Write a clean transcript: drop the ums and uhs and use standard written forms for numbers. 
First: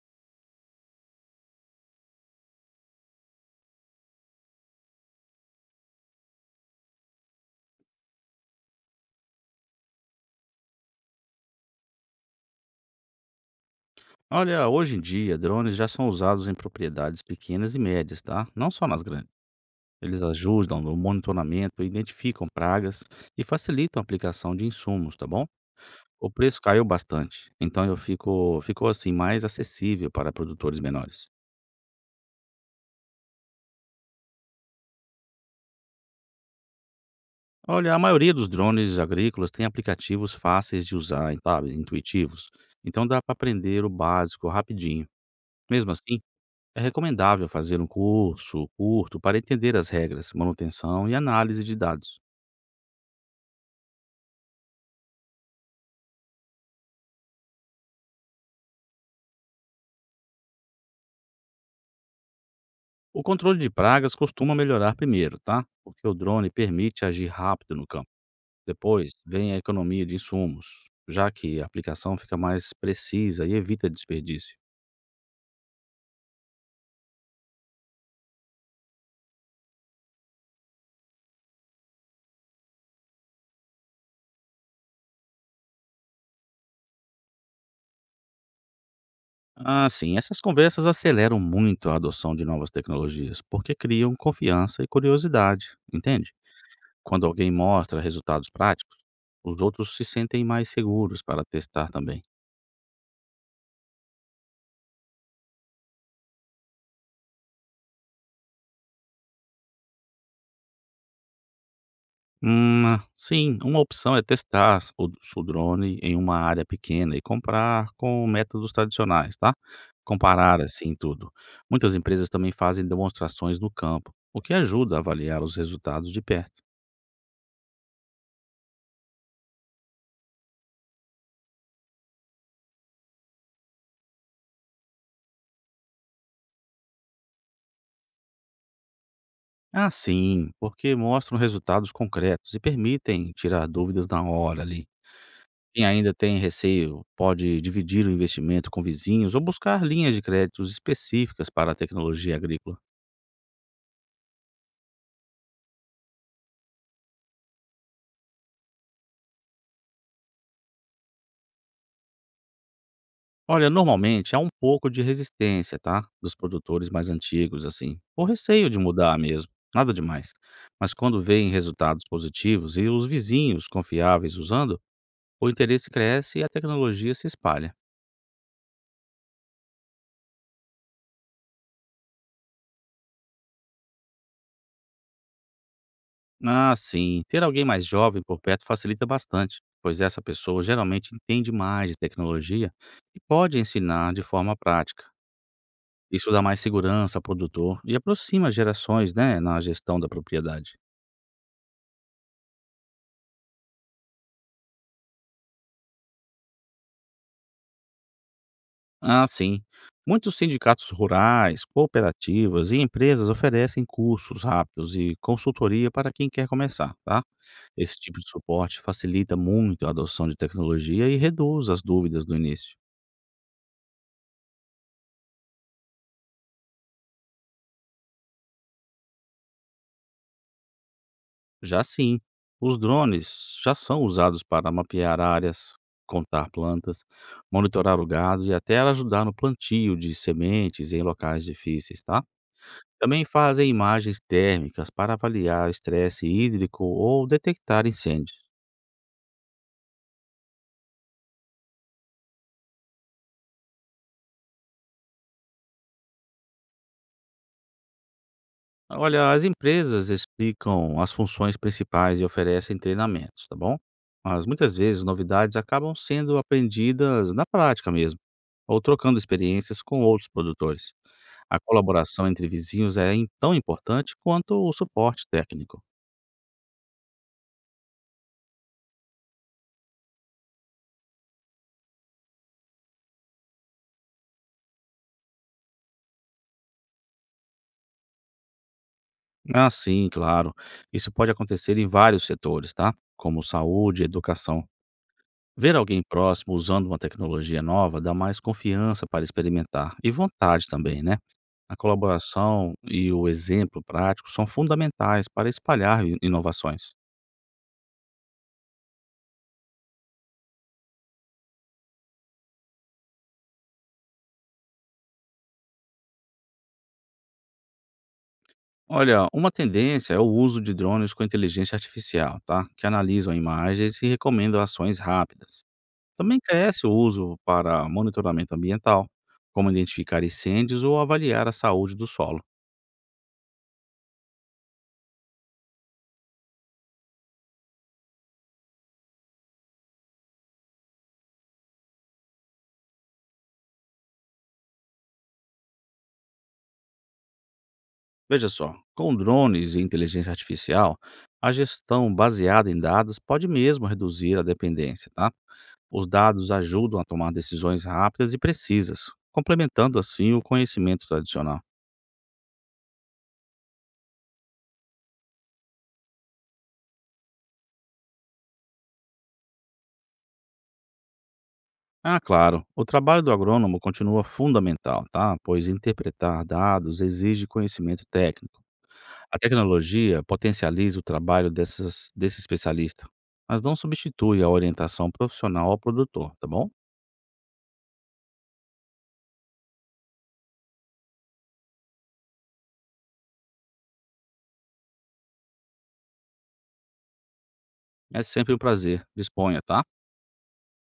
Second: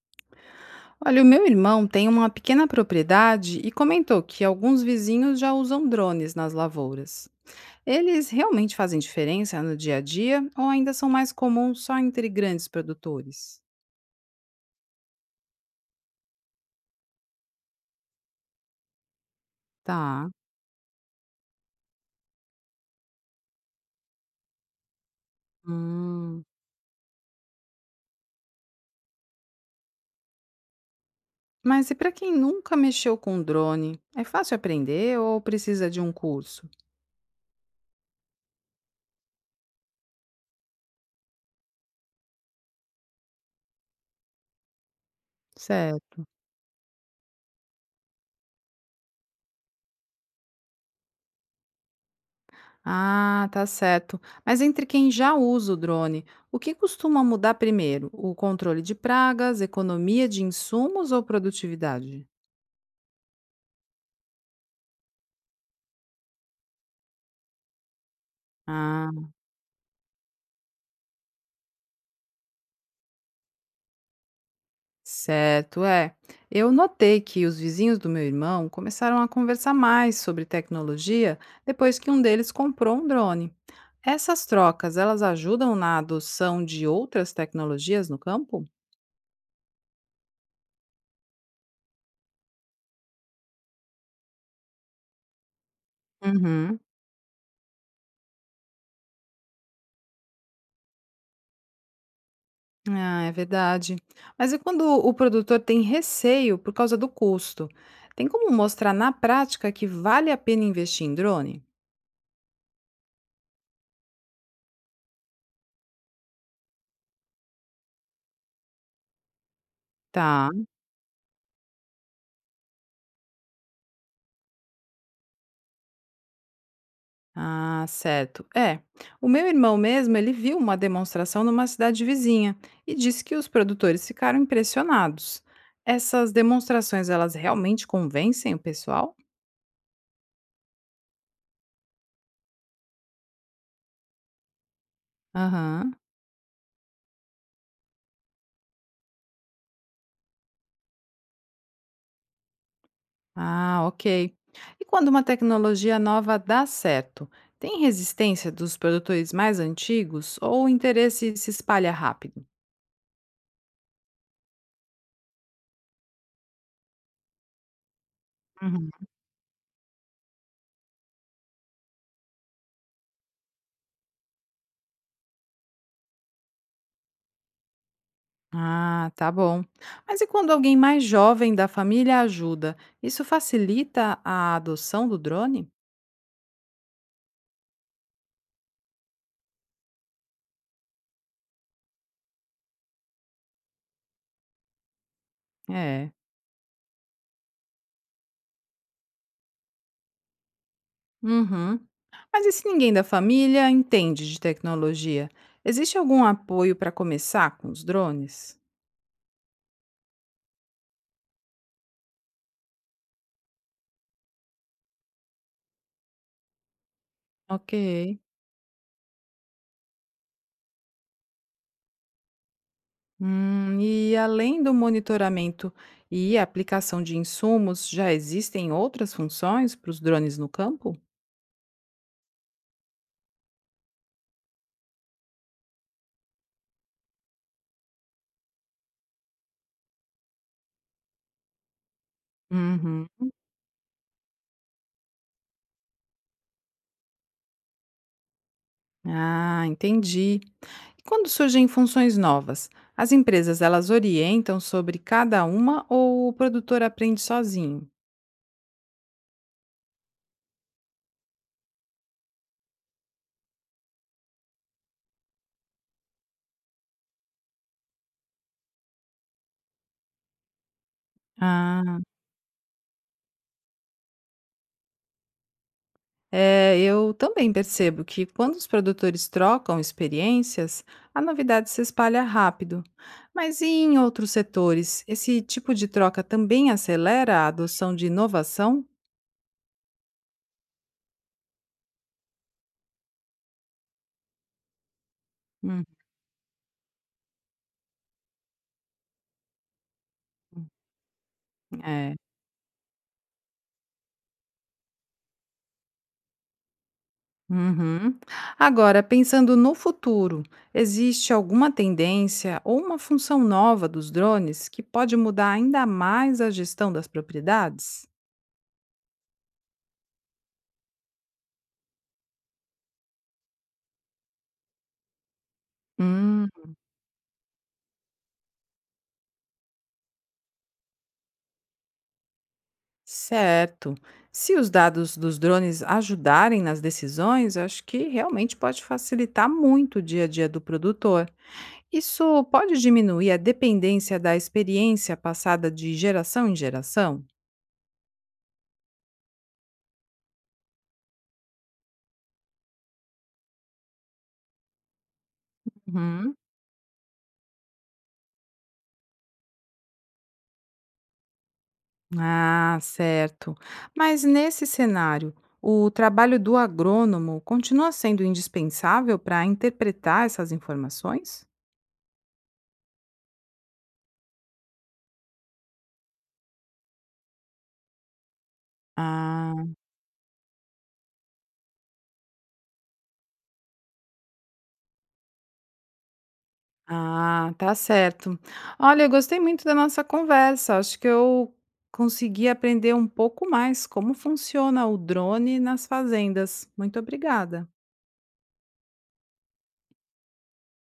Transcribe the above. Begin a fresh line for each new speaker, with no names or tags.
Olha, o meu irmão tem uma pequena propriedade e comentou que alguns vizinhos já usam drones nas lavouras. Eles realmente fazem diferença no dia a dia ou ainda são mais comuns só entre grandes produtores?
Olha, hoje em dia, drones já são usados em propriedades pequenas e médias, tá? Não só nas grandes. Eles
Tá.
ajudam no monitoramento, identificam pragas e facilitam a aplicação de insumos, tá bom? O
Hum.
preço caiu bastante, então ficou assim mais acessível para produtores menores.
Mas e para quem nunca mexeu com drone, é fácil aprender ou precisa de um curso?
Olha, a maioria dos drones agrícolas tem aplicativos fáceis de usar, sabe, intuitivos. Então dá para aprender o básico rapidinho. Mesmo assim,
Certo.
é recomendável fazer um curso curto para entender as regras, manutenção e análise de dados.
Ah, tá certo. Mas entre quem já usa o drone, o que costuma mudar primeiro? O controle de pragas, economia de insumos ou produtividade?
O controle de pragas costuma melhorar primeiro, tá? Porque o drone permite agir rápido no campo. Depois
Ah,
vem a economia de insumos, já que a aplicação fica mais precisa e evita desperdício.
certo, é. Eu notei que os vizinhos do meu irmão começaram a conversar mais sobre tecnologia depois que um deles comprou um drone. Essas trocas, elas ajudam na adoção de outras tecnologias no campo?
Ah, sim, essas conversas aceleram muito a adoção de novas tecnologias, porque criam confiança e curiosidade, entende?
Uhum.
Quando alguém mostra resultados práticos, os outros se sentem mais seguros para testar também.
Ah, é verdade. Mas e quando o produtor tem receio por causa do custo? Tem como mostrar na prática que vale a pena investir em drone?
Hum, sim, uma opção é testar o drone em uma área pequena e comprar com métodos tradicionais, tá?
Tá.
Comparar assim tudo. Muitas empresas também fazem demonstrações no campo, o que ajuda a avaliar os resultados de perto.
Ah, certo. É. O meu irmão mesmo, ele viu uma demonstração numa cidade vizinha e disse que os produtores ficaram impressionados. Essas demonstrações, elas realmente convencem o pessoal?
Ah, sim, porque mostram resultados concretos e permitem tirar dúvidas na hora ali. Quem
Aham.
ainda tem receio pode dividir o investimento com vizinhos ou buscar linhas de créditos específicas para a tecnologia agrícola.
Ah, ok. E quando uma tecnologia nova dá certo, tem resistência dos produtores mais antigos ou o interesse se espalha rápido?
Olha, normalmente há um pouco de resistência, tá? Dos produtores mais antigos, assim, ou receio de
Uhum.
mudar mesmo, nada demais. Mas quando veem resultados positivos e os vizinhos confiáveis usando, o interesse cresce e a tecnologia se espalha.
Ah, tá bom. Mas e quando alguém mais jovem da família ajuda, isso facilita a adoção do drone?
Ah, sim, ter alguém mais jovem por perto facilita bastante, pois essa pessoa geralmente entende mais de tecnologia e pode ensinar de forma prática.
É.
Isso dá mais segurança ao produtor e aproxima gerações, né, na gestão da propriedade.
Uhum. Mas e se ninguém da família entende de tecnologia? Existe algum apoio para começar com os drones?
Ah, sim. Muitos sindicatos rurais, cooperativas e empresas oferecem cursos rápidos e consultoria para quem quer começar, tá?
Ok.
Esse tipo de suporte facilita muito a adoção de tecnologia e reduz as dúvidas do início.
E além do monitoramento e aplicação de insumos, já existem outras funções para os drones no campo?
Já sim, os drones já são usados para mapear áreas, contar plantas, monitorar o gado e até ajudar no plantio de sementes em locais difíceis, tá?
Uhum.
Também fazem imagens térmicas para avaliar estresse hídrico ou detectar incêndios.
Ah, entendi. E quando surgem funções novas, as empresas elas orientam sobre cada uma ou o produtor aprende sozinho?
Olha, as empresas explicam as funções principais e oferecem treinamentos, tá bom? Mas muitas vezes novidades acabam sendo aprendidas na prática mesmo, ou trocando experiências com outros produtores. A
Ah.
colaboração entre vizinhos é tão importante quanto o suporte técnico.
É, eu também percebo que quando os produtores trocam experiências, a novidade se espalha rápido. Mas e em outros setores, esse tipo de troca também acelera a adoção de inovação?
Ah, sim, claro. Isso pode acontecer em vários setores, tá? Como saúde, educação. Ver
Hum,
alguém próximo usando uma tecnologia nova dá mais confiança para experimentar e vontade também, né? A
é.
colaboração e o exemplo prático são fundamentais para espalhar inovações.
Uhum. Agora, pensando no futuro, existe alguma tendência ou uma função nova dos drones que pode mudar ainda mais a gestão das propriedades?
Olha, uma tendência é o uso de drones com inteligência artificial, tá? Que analisam imagens e recomendam ações rápidas. Também
Hum.
cresce o uso para monitoramento ambiental, como identificar incêndios ou avaliar a saúde do solo.
Certo. Se os dados dos drones ajudarem nas decisões, eu acho que realmente pode facilitar muito o dia a dia do produtor. Isso pode diminuir a dependência da experiência passada de geração em geração?
Veja só, com drones e inteligência artificial, a gestão baseada em dados pode mesmo reduzir a dependência, tá? Os
Uhum.
dados ajudam a tomar decisões rápidas e precisas, complementando assim o conhecimento tradicional.
Ah, certo. Mas nesse cenário, o trabalho do agrônomo continua sendo indispensável para interpretar essas informações?
Ah, claro, o trabalho do agrônomo continua fundamental, tá? Pois interpretar dados exige conhecimento técnico. A
Ah.
tecnologia potencializa o trabalho desse especialista, mas não substitui a orientação profissional ao produtor, tá bom?
Ah, tá certo. Olha, eu gostei muito da nossa conversa. Acho que eu consegui aprender um pouco mais como funciona o drone nas fazendas. Muito obrigada.
É sempre um prazer. Disponha, tá?